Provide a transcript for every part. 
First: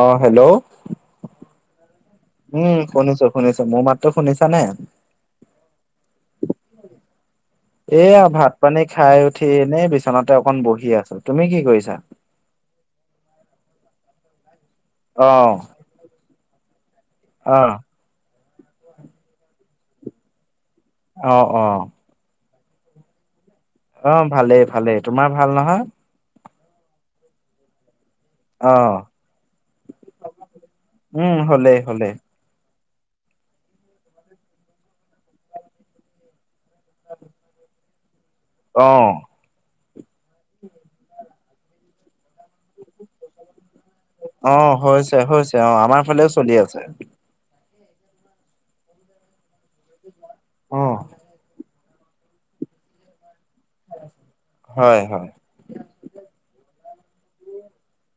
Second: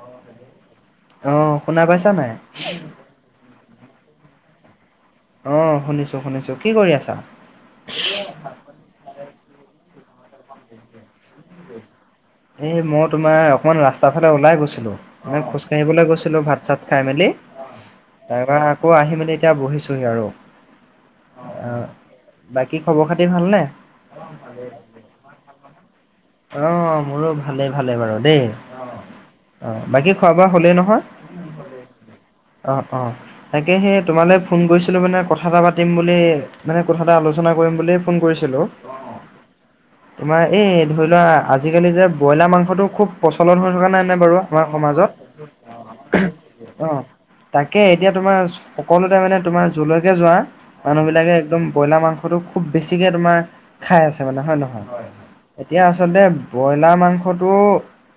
অ hello অ শুনা পাইছা নাই উম শুনিছো শুনিছো মোৰ মাতটো শুনিছা নাই অ শুনিছো শুনিছো কি কৰি আছা এয়া ভাত পানী খাই উঠি এনেই বিচনাতে অকন বহি আছো। তুমি কি কৰিছা? এই মই তোমাৰ অকণমান ৰাস্তাৰ ফালে ওলাই গৈছিলোঁ, অ মানে খোজকাঢ়িবলৈ গৈছিলোঁ ভাত চাত খাই মেলি, অ তাৰ পৰা আকৌ আহি মেলি এতিয়া বহিছোঁহি আৰু। অঁ অঁ। বাকী খবৰ খাতি ভালনে? অ, ভালেই, ভালেই। তোমাৰ ভাল নহয়? অ', মোৰো ভালে ভালে বাৰু দেই। অ', বাকী খোৱা বোৱা হ'লেই নহয়? উম হ'লেই হ'লেই অ', অ', তাকে সেই তোমালৈ ফোন কৰিছিলোঁ মানে কথা এটা পাতিম বুলি। মানে কথা এটা আলোচনা কৰিম বুলিয়ে ফোন কৰিছিলোঁ। অ'। তোমাৰ এই ধৰি লোৱা আজিকালি যে ব্ৰইলাৰ মাংসটো খুব প্ৰচলন হৈ থকা নাই নে বাৰু আমাৰ অঁ সমাজত হৈছে হৈছে অঁ, আমাৰ ফালেও চলি আছে। অ', তাকে এতিয়া তোমাৰ সকলোতে মানে তোমাৰ জৰলৈকে যোৱা অ মানুহবিলাকে একদম ব্ৰইলাৰ মাংসটো খুব বেছিকৈ তোমাৰ খাই আছে মানে হয় নহয়, এতিয়া আচলতে ব্ৰইলাৰ মাংসটো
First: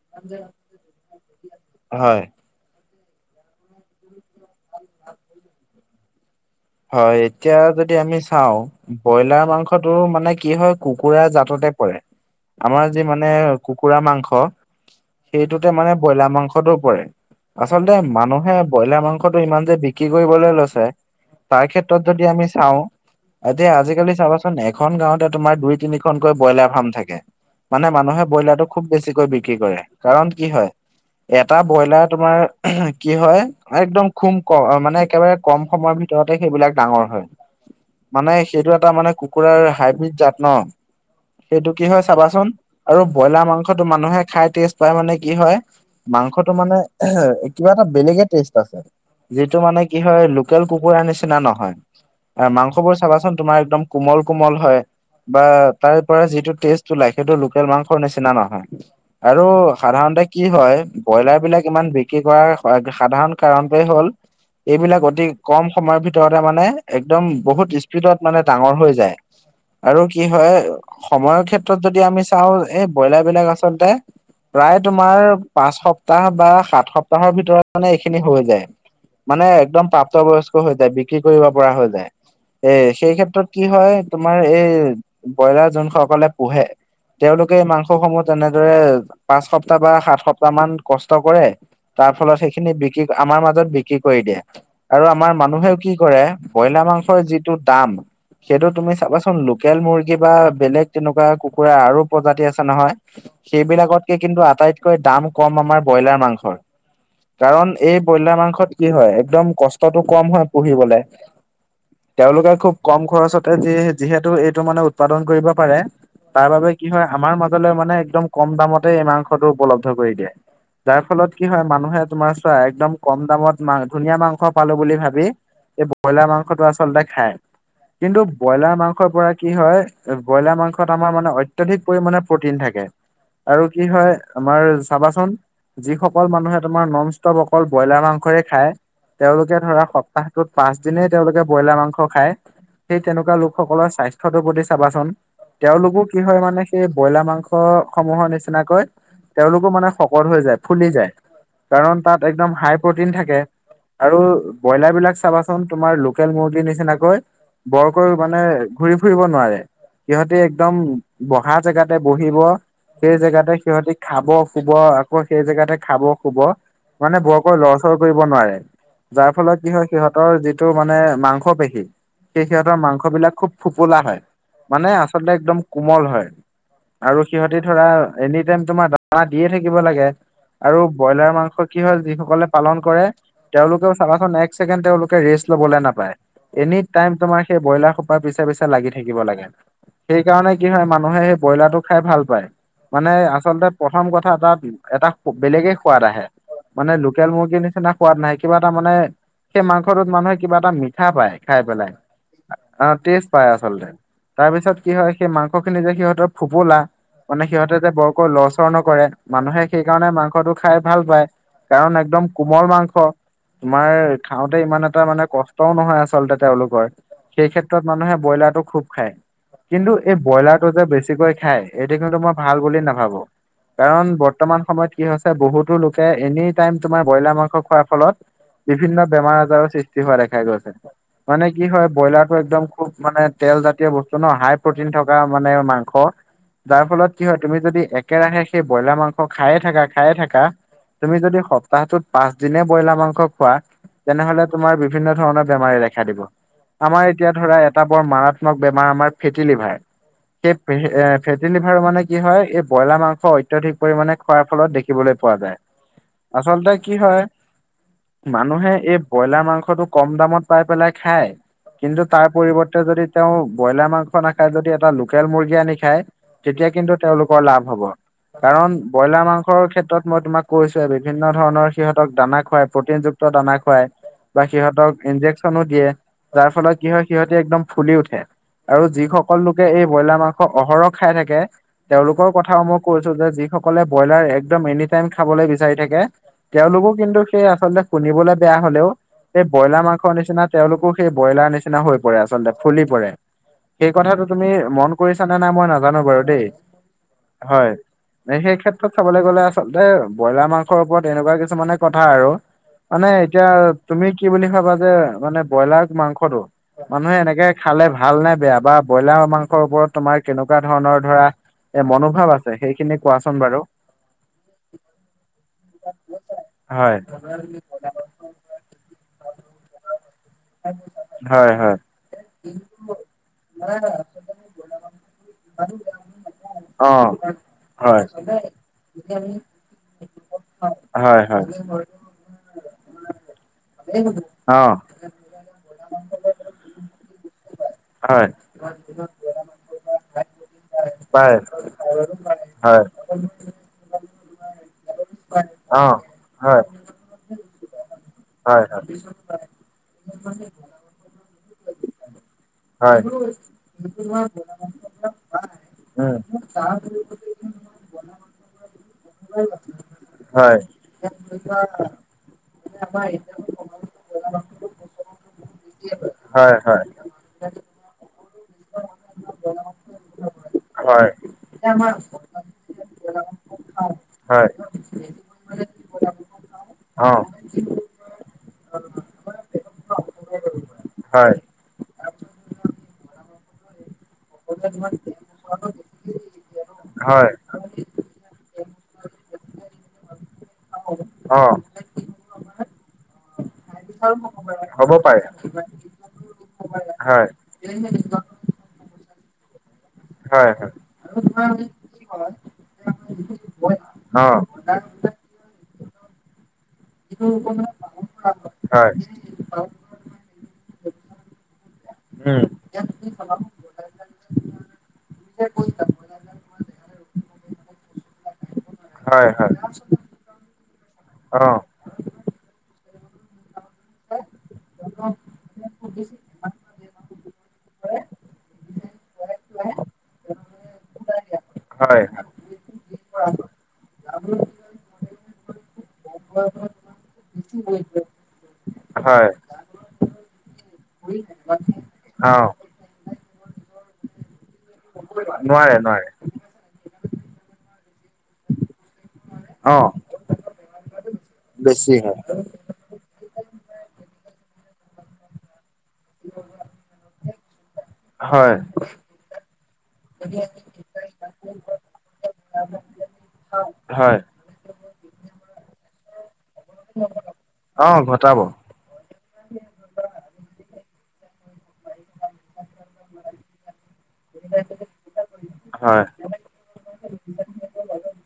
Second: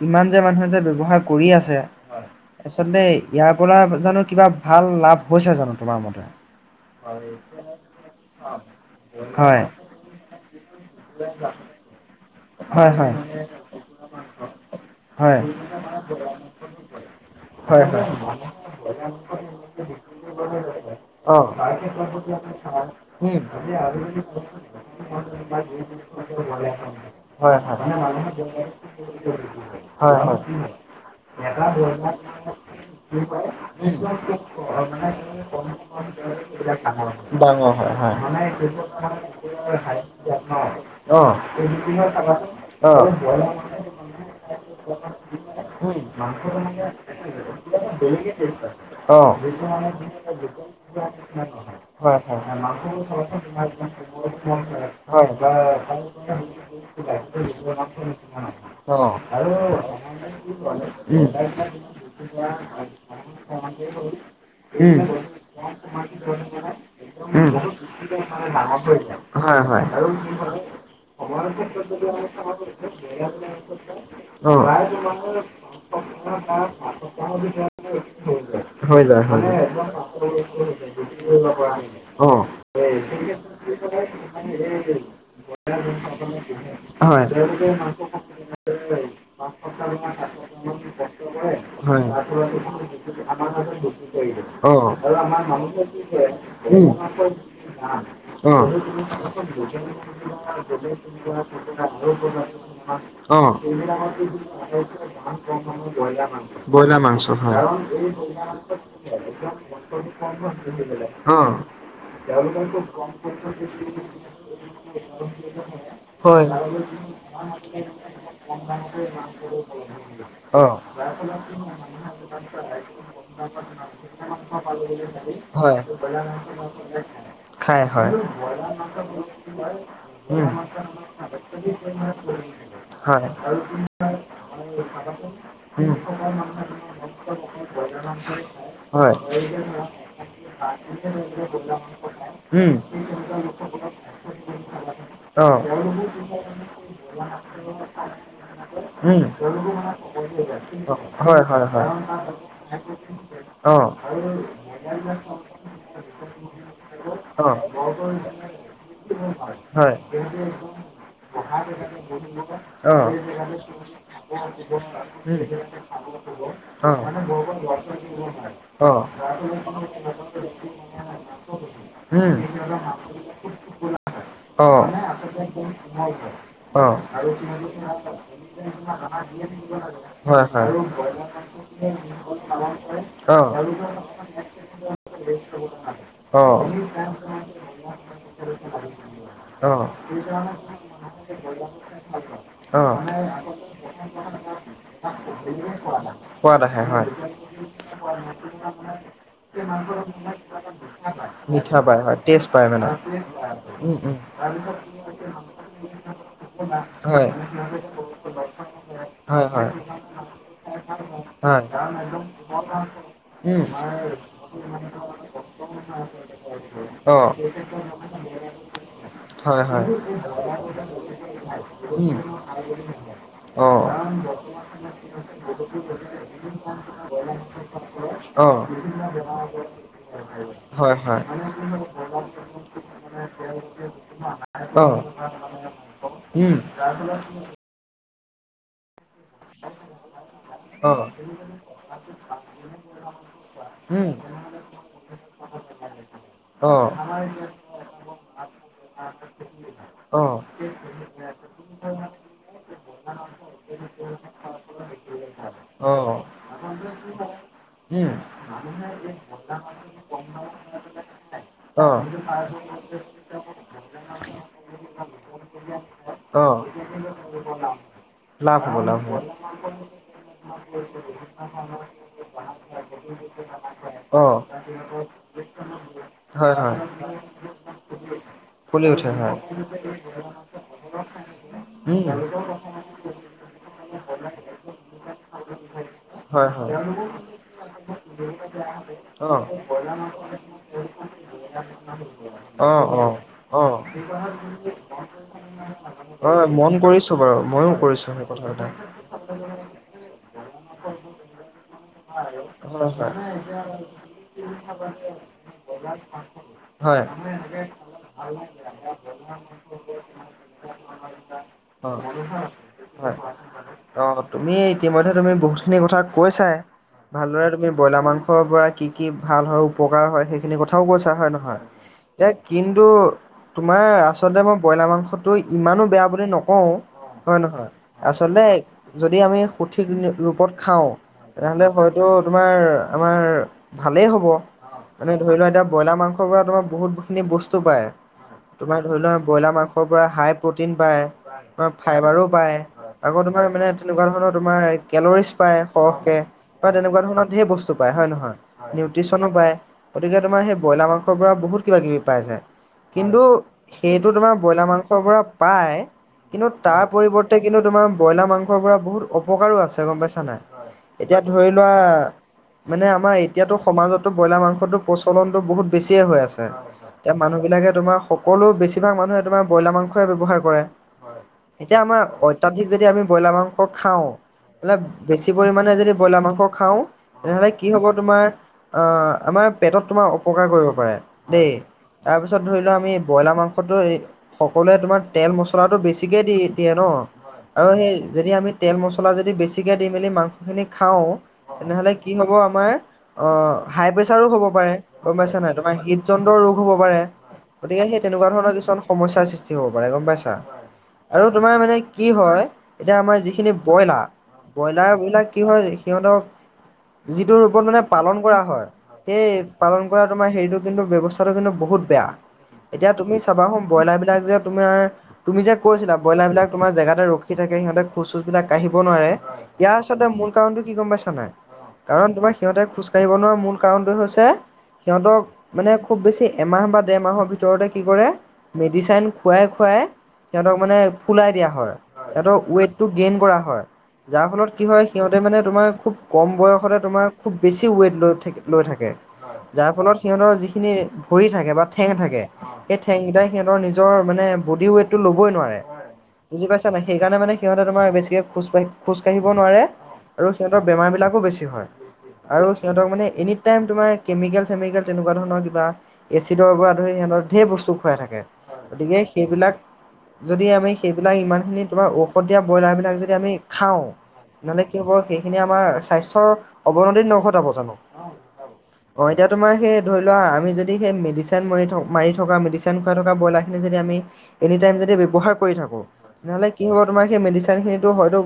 ইমান যে মানুহে যে ব্যৱহাৰ কৰি আছে। হয় আচলতে ইয়াৰ পৰা জানো কিবা ভাল লাভ হৈছে জানো তোমাৰ মতে? হয়, এতিয়া যদি আমি চাওঁ ব্ৰইলাৰ হয়, মাংসত তোৰ মানে কি হয় কুকুৰা জাততে পৰে। আমাৰ হয়, আজি হয়, মানে কুকুৰা মাংস, হয়, সেইটোতে মানে ব্ৰইলাৰ মাংসটোও পৰে। হয়, আচলতে হয়, মানুহে ব্ৰইলাৰ মাংসটো ইমান যে বিক্ৰী কৰিবলৈ লৈছে। অ', তাৰ ক্ষেত্ৰত যদি আমি চাওঁ, উম, এতিয়া আজিকালি চাবাচোন এখন গাওঁতে তোমাৰ দুই তিনি একোখনকৈ ব্ৰইলাৰ ফাৰ্ম থাকে। হয় হয়, মানে মানুহে ব্ৰইলাৰটো খুব বেছিকৈ বিক্ৰী কৰে হয় কাৰণ হয়। কি এটা ব্ৰইলাৰ [unintelligible] কি উম হয় একদম খুম ক মানে একেবাৰে কম সময়ৰ ভিতৰতে সেইবিলাক ডাঙৰ হয় [unintelligible] ডাঙৰ হয়, হয়। মানে সেইটো এটা মানে কুকুৰাৰ হাইব্ৰীড জাত ন অঁ। সেইটো কি হয় চাবাচোন আৰু ব্ৰইলাৰ মাংসটো মানুহে খাই অ, টেষ্ট পাই মানে কি হয় মাংসটো মানে উম। কিবা এটা বেলেগে টেষ্ট আছে। যিটো মানে অহঁ। কি হয় লোকেল কুকুৰাৰ নিচিনা নহয় হয় মাংসবোৰ চাবাচোন তোমাৰ একদম কোমল কোমল হয় হয়। বা তাৰ পৰা যিটো টেষ্ট লাই সেটো লোকেল মাংসৰ নিচিনা নহয়, আৰু সাধাৰণতে কি হয় ব্ৰইলাৰ বিলাক ইমান বিক্ৰী কৰাৰ সাধাৰণ কাৰণটোৱে হ'ল এইবিলাক অতি কম সময় ভিতৰতে মানে একদম বহুত স্পীডত মানে ডাঙৰ হৈ যায়। হয় হয় আৰু কি হয় সময়ৰ ক্ষেত্ৰত তত যদি আমি চাওঁ, এই ব্ৰইলাৰ বিলাক আচলতে অ প্ৰায় তোমাৰ পাঁচ সপ্তাহ বা সাত সপ্তাহ সপ্তাহৰ ভিতৰত মানে এইখিনি হৈ যায়, হৈ যায় হৈ মানে যায় একদম প্ৰাপ্তবয়স্ক হৈ যায় বিক্ৰী কৰিব পৰা হৈ যায়। অ এ সেই ক্ষেত্ৰত কি হয়, তোমাৰ এই ব্ৰইলাৰ যোন সকলে পোহে হয়। তেওঁলোকে এই মাংসসমূহ তেনেদৰে পাঁচ সপ্তাহ বা সাত সপ্তাহ মান কষ্ট কৰে। হয়। তাৰ ফলত সেইখিনি বিক্ৰী ক আমাৰ মাজত বিক্ৰী কৰি দিয়ে অ'। আ আৰু আমাৰ মানুহেও কি কৰে, ব্ৰইলাৰ মাংসৰ যিটো দাম সেইটো তুমি চাবাচোন লোকেল মুৰ্গী বা বেলেগ তেনেকুৱা কুকুৰাৰ আৰু প্ৰজাতি আছে নহয়, অ', সেইবিলাকতকে কিন্তু আটাইতকৈ দাম কম আমাৰ ব্ৰইলাৰ মাংস। হয়। ব্ৰইলাৰ মাংস কাৰণ এই ব্ৰইলাৰ মাংসত কি হয়? একম কষ্টত টো কম হয় পঢ়িবলে, অ', তেওঁলোকে খুব কম খৰচতে যি যিহে টো এইটো মানে উৎপাদন কৰিব পাৰে হয়। তাৰ বাবে কি হয়? আমাৰ মাজলৈ মানে একদম কম দামতে এই মাংসটো উপলব্ধ কৰি দিয়ে। যায়। অ'। যাৰ ফলত কি হয় মানুহে তোমাৰ চোৱা, একদম কম দামত মা ধুনীয়া মাংস পা পালোঁ বুলি ভাবি হয়। এই ব্ৰইলাৰ মাংসটো আচলতে খায় খাই হয়। কিন্তু ব্ৰইলাৰ মাংসৰ পৰা কি হয় এই উম। ব্ৰইলাৰ মাংসত আমাৰ মানে অত্যাধিক পৰিমাণে প্ৰটিন থাকে হয়, আৰু কি হয় আমাৰ চাবাচোন উম। যিসকল মানুহে তোমাৰ নন ষ্টপ অকল ব্ৰইলাৰ মাংসই খায় হয়, তেওঁলোকে ধৰা সপ্তাহটোত পাচ দিনেই তেওঁলোকে ব্ৰইলাৰ মাংস খায় উম, সেই তেনেকুৱা লোকসকলৰ স্বাস্থ্যটোৰ প্ৰতি চাবাচোন? অ', তেওঁলোকো কি হয় মানে সেই ব্ৰইলাৰ মাংসসমূহৰ নিচিনাকৈ উম। তেওঁলোকো মানে শকত হৈ যায়, ফুলি যায় হয়, হয়, হয়। কাৰণ তাত একদম হাই প্ৰটিন থাকে অ', আৰু ব্ৰইলাৰবিলাক চাবাচোন তোমাৰ লোকেল মুৰ্গিৰ নিচিনাকৈ অ', বৰকৈ মানে ঘুৰি ফুৰিব নোৱাৰে, হয়, সিহঁতে এক দম বহা জেগাতে বহিব অ'। সেই জেগাতে সিহতি খাব, শুব আ ব উম, সেই জেগাতে খাব, শুব অ', মানে বৰকৈ লৰচৰ কৰিব নোৱাৰে। অ', যাৰ ফলত কি হয় সিহঁতৰ যিটো মানে মাংসপেশী উম। সেই সিহঁতৰ মাংসবিলাক খুব ফোপোলা হয়। মানে আ চলতে একদম কোমল হয় অ', অ'। আৰু সিহঁতি ধৰা এনি টাইম তোমাৰ দানা দিয়ে থাকিব লাগে। হয় হয়। আৰু ব্ৰইলাৰ মাংস কি হয় যিসকলে পালন কৰে অ'। তেওঁলোকেও চাবাচোন এক্স ছেকেণ্ড তেওঁলোকে ৰেচ লবলৈ নাপায়। অ'। এনিটাইম তোমাৰ সেই ব্ৰইলাৰ সোপাৰ পিছে - পিছে লাগি থাকিব লাগে। অ', সেইকাৰণে কি হয় মানুহে সেই ব্ৰইলাৰটো খাই ভাল পায়। অ'। মানে আচলতে প্ৰথম কথা এটা - এটা সো বেলেগে সোৱাদ আহে। সোৱাদ আহে মানে হয়, লোকেল মুৰ্গীৰ নিচিনা সোৱাদ নাই, কিবা এটা মানে সেই মাংসটোত মানুহে কিবা এটা মিঠা পায় খাই মিঠা পেলাই পায় হয়, টেষ্ট পায় আ মানে। আহ টেষ্ট পায় আচলতে। উম, উম, তাৰ পিছত কি হয় সেই মাংসখিনি যে সিহঁতৰ ফোপোলা হয়। মানে সিহঁতে যে বৰকৈ লৰচৰ নকৰে, হয়, মানুহে হয়, হয়। সেইকাৰণে মাংসটো খাই ভাল পায়। কাৰণ একদম কোমল মাং স, উম। তোমাৰ খাওঁতে ইমান এটা মানে কষ্টও নহয় আচলতে তেওঁলোকৰ অ', সেই ক্ষে ত্ৰত মানুহে ব্ৰইলাৰটো খুব খায়। হয়, হয়, কিন্তু এই ব্ৰইলাৰটো যে বেছিকৈ খায় এইটো উম, কিন্তু মই ভাল বুলি নাভাবো। কাৰণ অ'। বৰ্তমান সময়ত কি হৈছে? বহুতো লোকে এনি টাইম তোমাৰ ব্ৰইলাৰ মাংস খোৱাত ফলত অ', বিভিন্ন বেমাৰ - আজাৰৰ সৃষ্টি হোৱা দেখা গৈছে হয়, হয়, মানে কি হয় হে ব্ৰইলাৰটো একদম খুব মানে তেল জাতীয় বস্তু ন, হাই প্ৰটিন অ', থকা মানে মাংস উম, যাৰ ফলত কি হয় তুমি যদি এক একেৰাহে সেই ব্ৰইলাৰ মাংস খায়ে থাকা খায়ে থাকা, অ', তুমি যদি সপ্তাহটোত পাঁচ দিনে ব্ৰইলাৰ মাংস খোৱা উম, তেনেহলে তোমাৰ বিভিন্ন ধৰণৰ বেমাৰে দেখা দিব, অ', আমাৰ এতিয়া ধৰ তাৰ এটা বৰ মাৰাত্মক বেমাৰ আমাৰ ফেটি লিভাৰ অ', সেই ফে এ ফেটি লিভাৰ মানে কি হয়? এই ব্ৰইলাৰ মাংস অত্যাধিক পৰিমাণে খোৱাৰ ফলত দেখিবলৈ পোৱা যায়। অ। আচলতে কি হয় উম, মানুহে এই ব্ৰইলাৰ মাংসটো কম দামত পাই পেলাই খায় কিন্তু অ', তাৰ পৰিৱৰ্তে যদি তেওঁ ব্ৰইলাৰ মাংস নাখায় যদি এটা লোকেল মুৰ্গী আনি খায় অ', তেতিয়া কিন্তু তেওঁলোকৰ লাভ হব। লাভ কাৰণ হ'ব, লাভ হ'ব, ব্ৰইলাৰ মাংসৰ ক্ষেত্ৰত মই তোমাক কৈছো বিভিন্ন ধৰণৰ সিহঁতক দানা। খাৱাই প্ৰটিনযুক্ত দানা খোৱাই। অ', বা সিহঁতক ইন্জেকচনো দিয়ে যাৰ ফলত কি হয় সিহঁতে একদম ফুলি উঠে। ফুলি আৰু উঠে হয়, যিসকল লোকে এই ব্ৰইলাৰ মাংস অহৰহ। খাই থাকে উম, তেওঁলোকৰ কথাও মই কৈছো যে যি সক সকলে ব্ৰইলাৰ একদম এনি টাইম খাবলৈ বিচাৰি থাকে হয়, হয়, তেওঁলোকো কিন্তু। সেই আচলতে শুনিবলে বেয়া হলেও। অ', এই ব্ৰইলাৰ মাংসৰ নিচিনা তেওঁলোকো সেই ব্ৰইলাৰ নিচিনা হৈ পৰে আচলতে ফুলি অ', পৰে। অ', সেই কথাটো তুমি মন কৰিছা নে নাই মই নাজানো বাৰু অ। দেই হয় মন কৰিছো বাৰু হয়। মইয়ো কৰিছো সেই কথা এটা। চাবলৈ গ'লে আচলতে ব্ৰইলাৰ মাংসৰ ওপৰত এনেকুৱা কিছুমানে কথা আৰু হয়, মানে হয়, এতিয়া- তুমি কি বুলি খাবা যে মানে ব্ৰইলাৰ মাংসতটো হয়, মানুহে এনেকে খালে ভাল। ভাল নে বেয়া বা ব্ৰইলাৰ মাংসৰ ওপৰত তোমাৰ কেনেকুৱা ধৰণৰ ধৰা। এ অ', মনোভাৱ আছে সেইখিনি হয়। কোৱাচোন বাৰু। তুমি ইতিমধ্যে তুমি বহুতখিনি কথা কৈ চাই হয় ভালদৰে তুমি ব্ৰইলাৰ মাংসৰ পৰা কি কি ভাল হয় উপকাৰ হয় সেই খখিনি কথাও কৈছা হয় নহয় এ কিন্তু তোমাৰ আচলতে মই ব্ৰইলাৰ মাংসটো ইমানো বেয়া বুলি নকওঁ। অ হয় নহয় আচলতে হয়। যদি আমি সঠিক ৰূপত খাওঁ। হয় হয়। তটো তোমাৰ আমাৰ ভালেই হ'ব। অ এনে ধৰি লোৱা এতিয়া ব্ৰইলাৰ মাংসৰ পৰা তোমাৰ বহুতখিনি বস্তু পায়। হয় তোমাৰ ধৰি লোৱা ব্ৰইলাৰ মাংসৰ পৰা হাই প্ৰটিন পায় তোমাৰ ফাইবাৰো পায়। হয়। আকৌ তোমাৰ মানে তেনেকুৱা ধৰণৰ তোমাৰ কেলৰিজ পায় অ সৰহকে হয় বা তেনেকুৱা ধৰণৰ ধেৰ বস্তু পায় হয় হয় হয়। নহয়। নিউট্ৰিচনো পায় গতিকে তোমাৰ সেই ব্ৰইলাৰ মাংসৰ পৰা বহুত কিবা কিবি পাই যায়। হয়। কিন্তু সেইটো তোমাৰ ব্ৰইলাৰ মাংসৰ পৰা পাই। উম কিন্তু তাৰ পৰিৱৰ্তে কিন্তু তোমাৰ ব্ৰইলাৰ মাংস মাংস পৰা বহুত অপকাৰো আছে গম পাইছা নে হয় এতিয়া ধৰি লোৱা মানে আমাৰ এই এতিয়াতো সমাজতো ব্ৰইলাৰ মাংসটো প্ৰচলনতো বহুত বেছিয়ে হৈ আছে হয় হয় এতিয়া মানুহ বিলাকে তোমাৰ সকলো বেছিভাগ মানুহে তোমাৰ ব্ৰইলাৰ মাংসৰে ব্যৱহাৰ কৰে হয় এতিয়া আমাৰ অত্যাধিক যদি আমি ব্ৰইলাৰ মাংস খাওঁ। হয়। মে বেছি পৰিমাণে যদি ব্ৰইলাৰ মাংস খাওঁ অ। তেনেহ'লে কি হ'ব তোমাৰ আহ আমাৰ পেটত তোমাৰ অপকাৰ কৰিব পাৰে হয়। দেই। তাৰপিছত ধৰি লোৱা আমি ব্ৰইলাৰ মাংসটো এই সকলোৱে তোমাৰ তেল মছলাটো বেছিকে দি দিয়ে ন হয়, আৰু সেই যদি আমি তেল মছলা যদি বেছিকে দি মেলি মাংসখিনি খাওঁ অ। তেনেহ'লে কি হ'ব আমাৰ অ হাই প্ৰেছাৰো হ'ব পাৰে গম পাইছা নাই তোমাৰ হৃদযন্ত্ৰ ৰোগ হ'ব পাৰে। হয়, গতিকে সেই তেনেকুৱা ধণৰ কিছু সমস্যাৰ সৃষ্টি হব পাৰে গম পাইছা। হয়, হয়। আৰু তোমাৰ মানে কি হয়। এতিয়া আমাৰ যিখিনি ব্ৰইলা অ। ব্ৰইলাৰ বিলাক কি হয় সিহঁতক যিটো ৰূপত মানে পালন কৰা হয় সেই পালন কৰা তোমাৰ হেৰিটো কিন্তু ব্যৱস্থাটো কিন্তু বহুত বেয়া এতিয়া তুমি চাবা হোন ব্ৰইলাৰ বিলাক যে তোমাৰ তুমি যে কৈছিলা ব্ৰইলাৰ বিলাক তোমাৰ জেগাতে ৰখি থাকে সিহঁতে খোজ চোজবিলাক কাঢিব নোৱাৰে উম। হয় হয়। ইয়াৰ আচলতে মূল কাৰণটো কি গম পাইছা নাই। অ', কাৰণ তোমাৰ সিহঁতে খোজ কঢ়িব নোৱাৰা মূল কাৰণটোৱে হৈছে সিহঁতক মানে খুব বেছি এমাহ বা দেৰমাহৰ ভিত তৰতে কি কৰে মেডিচাইন খুৱাই খুৱাই সিহঁতক মানে ফুলাই দিয়া হয়। সিহঁতৰ ৱেইটটো গেইন কৰা হয় যাৰ ফলত কি হয় সিহঁতে মানে তোমাৰ খুব কম বয়সতে তোমাৰ খুব বেছি ৱেইট লৈ লৈ থাকে। হয়। যাৰ ফলত সিহঁতৰ যিখিনি ভৰি থাকে বা ঠেং থাকে। অ'। সেই ঠেংকেইটাই সিহঁতৰ নিজৰ মানে বডি ৱট টো ল'বই নোৱাৰে বুজি পাইছ। সেইকাৰণে মানে সিহঁতে তোমাৰ বেছিকে খোজ কাঢ়ি খোজ কঢ়িব নোৱাৰে অ', আৰু সিহঁতৰ বেমাৰ বিলাকো বেছি বেছি হয় আৰু সিহঁতক মানে এনিটাইম কেমিকেল চমিকেল তেনেকুৱা ধৰণৰ কিবা এচিডৰ পৰা ধৰি সিহঁতৰ ঢেৰ বস্তু খুৱাই থাকে হয় গতিকে সেইবিলাক যদি আমি সেইবিলাক ইমানখিনি তোমাৰ ঔষধিয়া ব্ৰইলাৰ বিলাক যদি আমি খাওঁ, হয়। নহ'লে কি হব সেইখিনি আমাৰ স্বাস্থ্যৰ অৱনতি নঘটাব জানো। অ', ঘটাব। অ এতিয়া তোমাৰ সেই ধৰি লোৱা আমি যদি সেই মেডিচাইন ম মাৰি থকা মেডিচন খুৱাই থকা ব্ৰইলাৰখিনি যদি আমি এনি টাইম যদি ব্যৱহাৰ কৰি থাকোঁ হয়। তেনেহ'লে কি হ'ব তোমাৰ সেই মেডিচাইনখিনিতো হয়তো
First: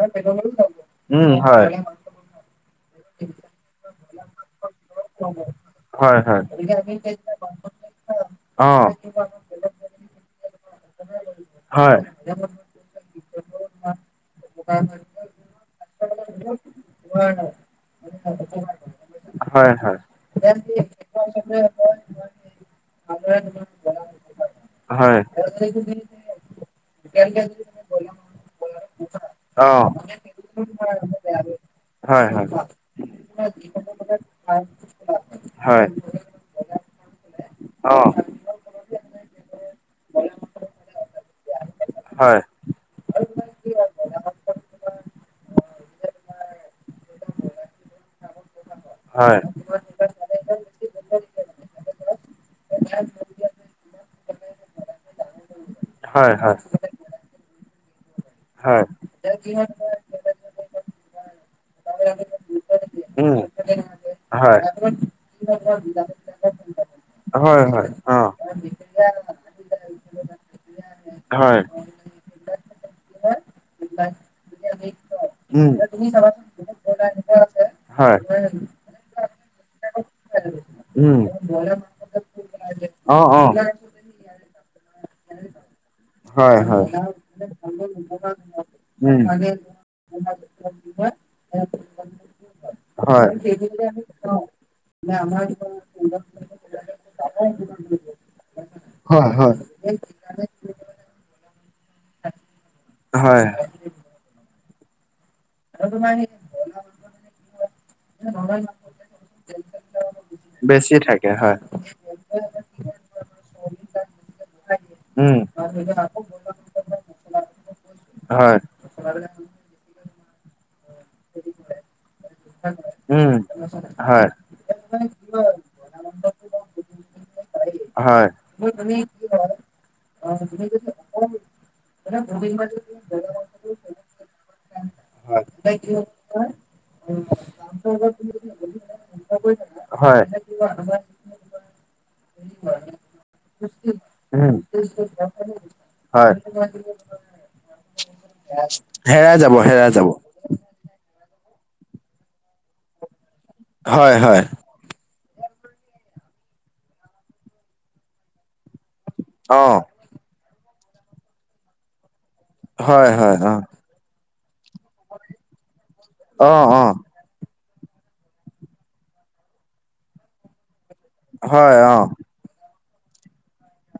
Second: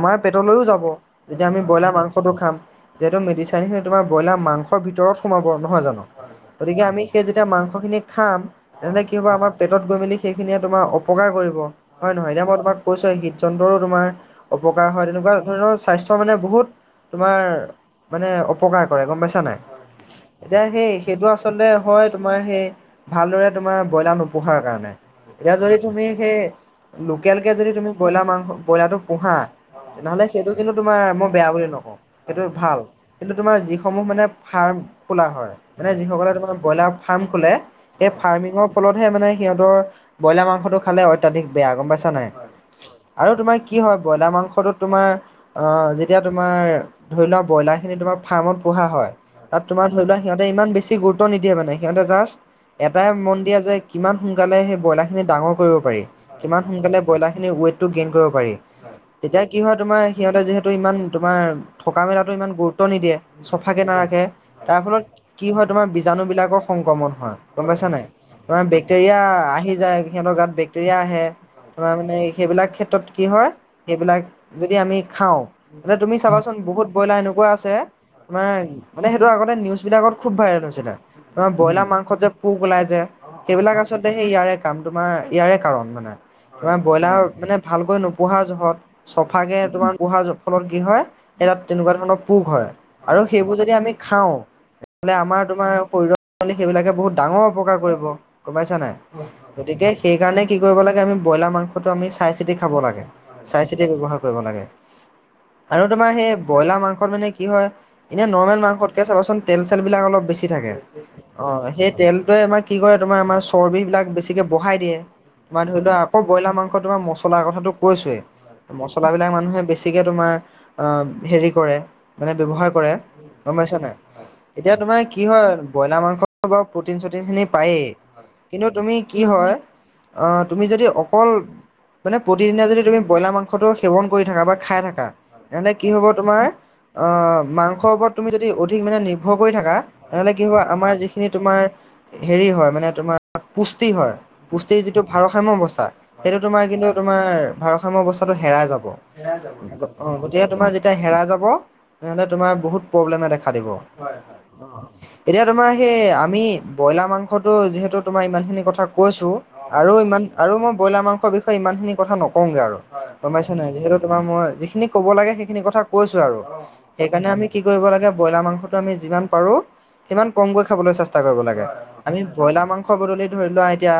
আমাৰ পেটলৈও যাব উম যেতিয়া আমি হয়। ব্ৰইলাৰ মাংসটো খাম। যিহেতু মেডিচাইনখিনি তোমাৰ বইলাৰ মাংসৰ ভিতৰত সোমাব নহয় জানো হয় হয়। গতিকে আমি সেই যেতিয়া মাংস খিনি খাম অ'। তেনেহলে কি হ'ব আমাৰ পেটত গৈ মেলি সেইখিনিয়ে তোমাৰ অপকাৰ কৰিব হয় নহয় এতিয়া মই তোমাৰ চ হৃদযন্ত্ৰৰো তোমাৰ অপকাৰ হয় তেনেকুৱা ধৰণৰ স্বাস্থ্য মানে বহুত তোমাৰ মানে অপকাৰ কৰে গম পাইছা নাই হয় হয় এতিয়া সেই সেইটো আচলতে হয় তোমাৰ সেই ভালদৰে তোমাৰ ব্ৰইলাৰ নো পোহাৰ কাৰণে হয় এতিয়া যদি তুমি সেই লোকেল তুমি ব্ৰইলাৰ মাংস ব্ৰইলাৰ টো পোহা অ'। তেনেহ'লে সেইটো কিন্তু তোমাৰ মই বেয়া বুলি নকওঁ হয় সেইটো হয়। ভাল কিন্তু তোমাৰ যিসমূহ মানে ফাৰ্ম খোলা হয় মনে যিসকলে তাৰমানে ব্ৰইলাৰ ফাৰ্ম খোলে অ'। এই ফাৰ্মিঙৰ ফলতহে মানে সিহঁতৰ ব্ৰইলাৰ মাংসটো খালে অত্যাধিক বেয়া গম পাইছা নাই। হয়। আৰু তোমাৰ কি হয় ব্ৰইলাৰ মাংসটোত তোমাৰ অ যেতিয়া তোমাৰ ধৰি লোৱা ব্ৰইলাৰ খিনি তোমাৰ ফাৰ্মত পোহা হয় তাত তোমাৰ ধৰি লোৱা সিহঁতে ইমান বেছি গুৰুত্ব নিদিয়ে মানে সিহঁতে জাষ্ট এটাই মন দিয়া যে কিমান সোনকালে সেই ব্ৰইলাৰ খিনি ডাঙৰ কৰিব পাৰি হয়, হয়। কিমান সোনকালে ব্ৰইলাৰ খিনি ৱেট টো গেইন কৰিব পাৰি হয়। তেতিয়া কি হয় তোমাৰ সিহঁতে যিহেতু ইমান তোমাৰ থকা মেলাটো ইমান গুৰুত্ব নিদিয়ে উম, চফাকে নাৰাখে খে হয়। তাৰ ফলত কি হয় তোমাৰ বীজাণু বিলাকৰ সংক্ৰমণ হয় গম হয় পাইছা নাই। অ তোমাৰ বেক্টেৰিয়া আহি যায় সিহঁতৰ গাত বেক্টেৰিয়া আহে। হয় তোমাৰ মানে সেইবিলাক ক্ষেত্ৰত কি হয় সেইবিলাক যদি আমি খাওঁ উম তেনে তুমি চাবাচোন বহুত ব্ৰইলাৰ এনেকুৱা আছে হয় তোমাৰ মানে সেইটো আগতে নিউজ বিলাকত খুব ভাইৰেল হৈছে। উম তোমাৰ ব্ৰইলাৰ মাংসত যে পোক ওলাই যে অ অ সেইবিলাক আচলতে সেই ইয়াৰে কাম তোমাৰ ইয়াৰে কাৰণ মানে হয় তোমাৰ হয় ব্ৰইলাৰ মানে ভালকৈ নোপোহা জোহত উম হয় চফাকে তোমাৰ পোহা জোত ফলত কি হয় এ তাত তেনেকুৱা ধৰণৰ পোক হয়। আৰু সেইবোৰ যদি আমি খাওঁ তেনেহলে আমাৰ তোমাৰ শৰীৰত সেইবিলাকে বহুত ডাঙৰ অপকাৰ কৰিব গমপাইছা নে নাই হয় হয় গতিকে সেইকাৰণে কি কৰিব লাগে আমি ব্ৰইলাৰ মাংসটো আমি চাই চিতি খাব লাগে চাই চিতি হয় ব্যৱহাৰ কৰিব লাগে। আৰু তোমাৰ সেই ব্ৰইলাৰ মাংসত মানে কি হয়। এনে নৰ্মেল মাংসতকে চাবাচোন তেল চেল বিলাক অলপ বেছি থাকে। অঁ সেই তেলটোৱে আমাৰ কি কৰে তোমাৰ আমাৰ চৰ্ববিলাক বেছিককে বঢ়াই দিয়ে, উম, তোমাৰ ধৰি লোৱা আকৌ ব্ৰইলাৰ মাংস তোমাৰ মছলাৰ কথাটো কৈছোৱেই হয়, মচলাবিলাক মানুহে বেছিকে তোমাৰ হেৰি কৰে মানে ব্যৱহাৰ কৰে। উম, গম পাইছা নাই, হয়, এতিয়া তোমাৰ কি হয় ব্ৰইলাৰ মাংস বাৰু প্ৰটিন চটিন খিনি পায়ই, হয়। কিন্তু তুমি কি হয় অঁ তুমি যদি অক অকল মানে প্ৰতিদিনে যদি তুমি ব্ৰইলাৰ মাংসটো সেৱন কৰি থাকা বা খাই থাকা, হয়। এনে কি হব তোমাৰ অঁ মাংসৰ ওপৰত তুমি যদি অধিক মানে নিৰ্ভৰ কৰি থাকা। তেনেহ'লে কি হব আমাৰ যিখিনি তোমাৰ হেৰি হয় মানে তোমাৰ পুষ্টি হয়। উম, পুষ্টিৰ যিটো ভাৰসাম্য অৱস্থা হয়। সেইটো তোমাৰ কিন্তু তোমাৰ ভাৰসাম্য অৱস্থাটো হেৰাই যাব। হেৰাই যাব, হেৰাই যাব, গতিকে তোমাৰ যেতিয়া হেৰাই যাব, তেনেহ'লে তোমাৰ বহুত প্ৰব্লেমে দে খা দিব। হয়, হয়, এতিয়া তোমাৰ সেই আমি ব্ৰইলাৰ মাংসটো যিহেতু তোমাৰ ইমানখিনি কথা কৈছোঁ অ', আৰু ইমান আৰু মই ব্ৰইলাৰ মাংসৰ বিষয়ে ইমানখিনি কথা নক কওঁগে আৰু হয়, হয়, গমাইছা অ'। নাই যিহেতু তোমাৰ মই যিখিনি ক'ব লাগে, সেইখিনি কথা কৈছো আৰু অ', অ', সেইকাৰণে আমি কি কৰিব লাগে ব্ৰইলাৰ মাংসটো আমি যিমান পাৰোঁ সিমান কমকৈ খাবলৈ চেষ্টা কৰিব লাগে। হয়, অ', আমি ব্ৰইলাৰ মাংসৰ বদলি ধৰি লোৱা এতিয়া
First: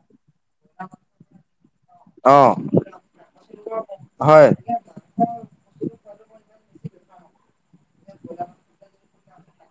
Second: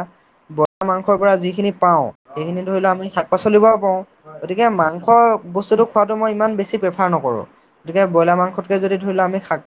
ব্ৰইলাৰ মাংসৰ পৰা যিখিনি পাওঁ, অ', সেইখিনি ধৰি লোৱা আমি শাক পাচলি পৰাও পাওঁ হয়। গতিকে মাংস বস্তুটো খোৱাটো মই ইমান বেছি প্ৰেফাৰ নকৰো। গতিকে ব্ৰলাৰ মাংসতকৈ যদি ধৰি লোৱা আমি শাক-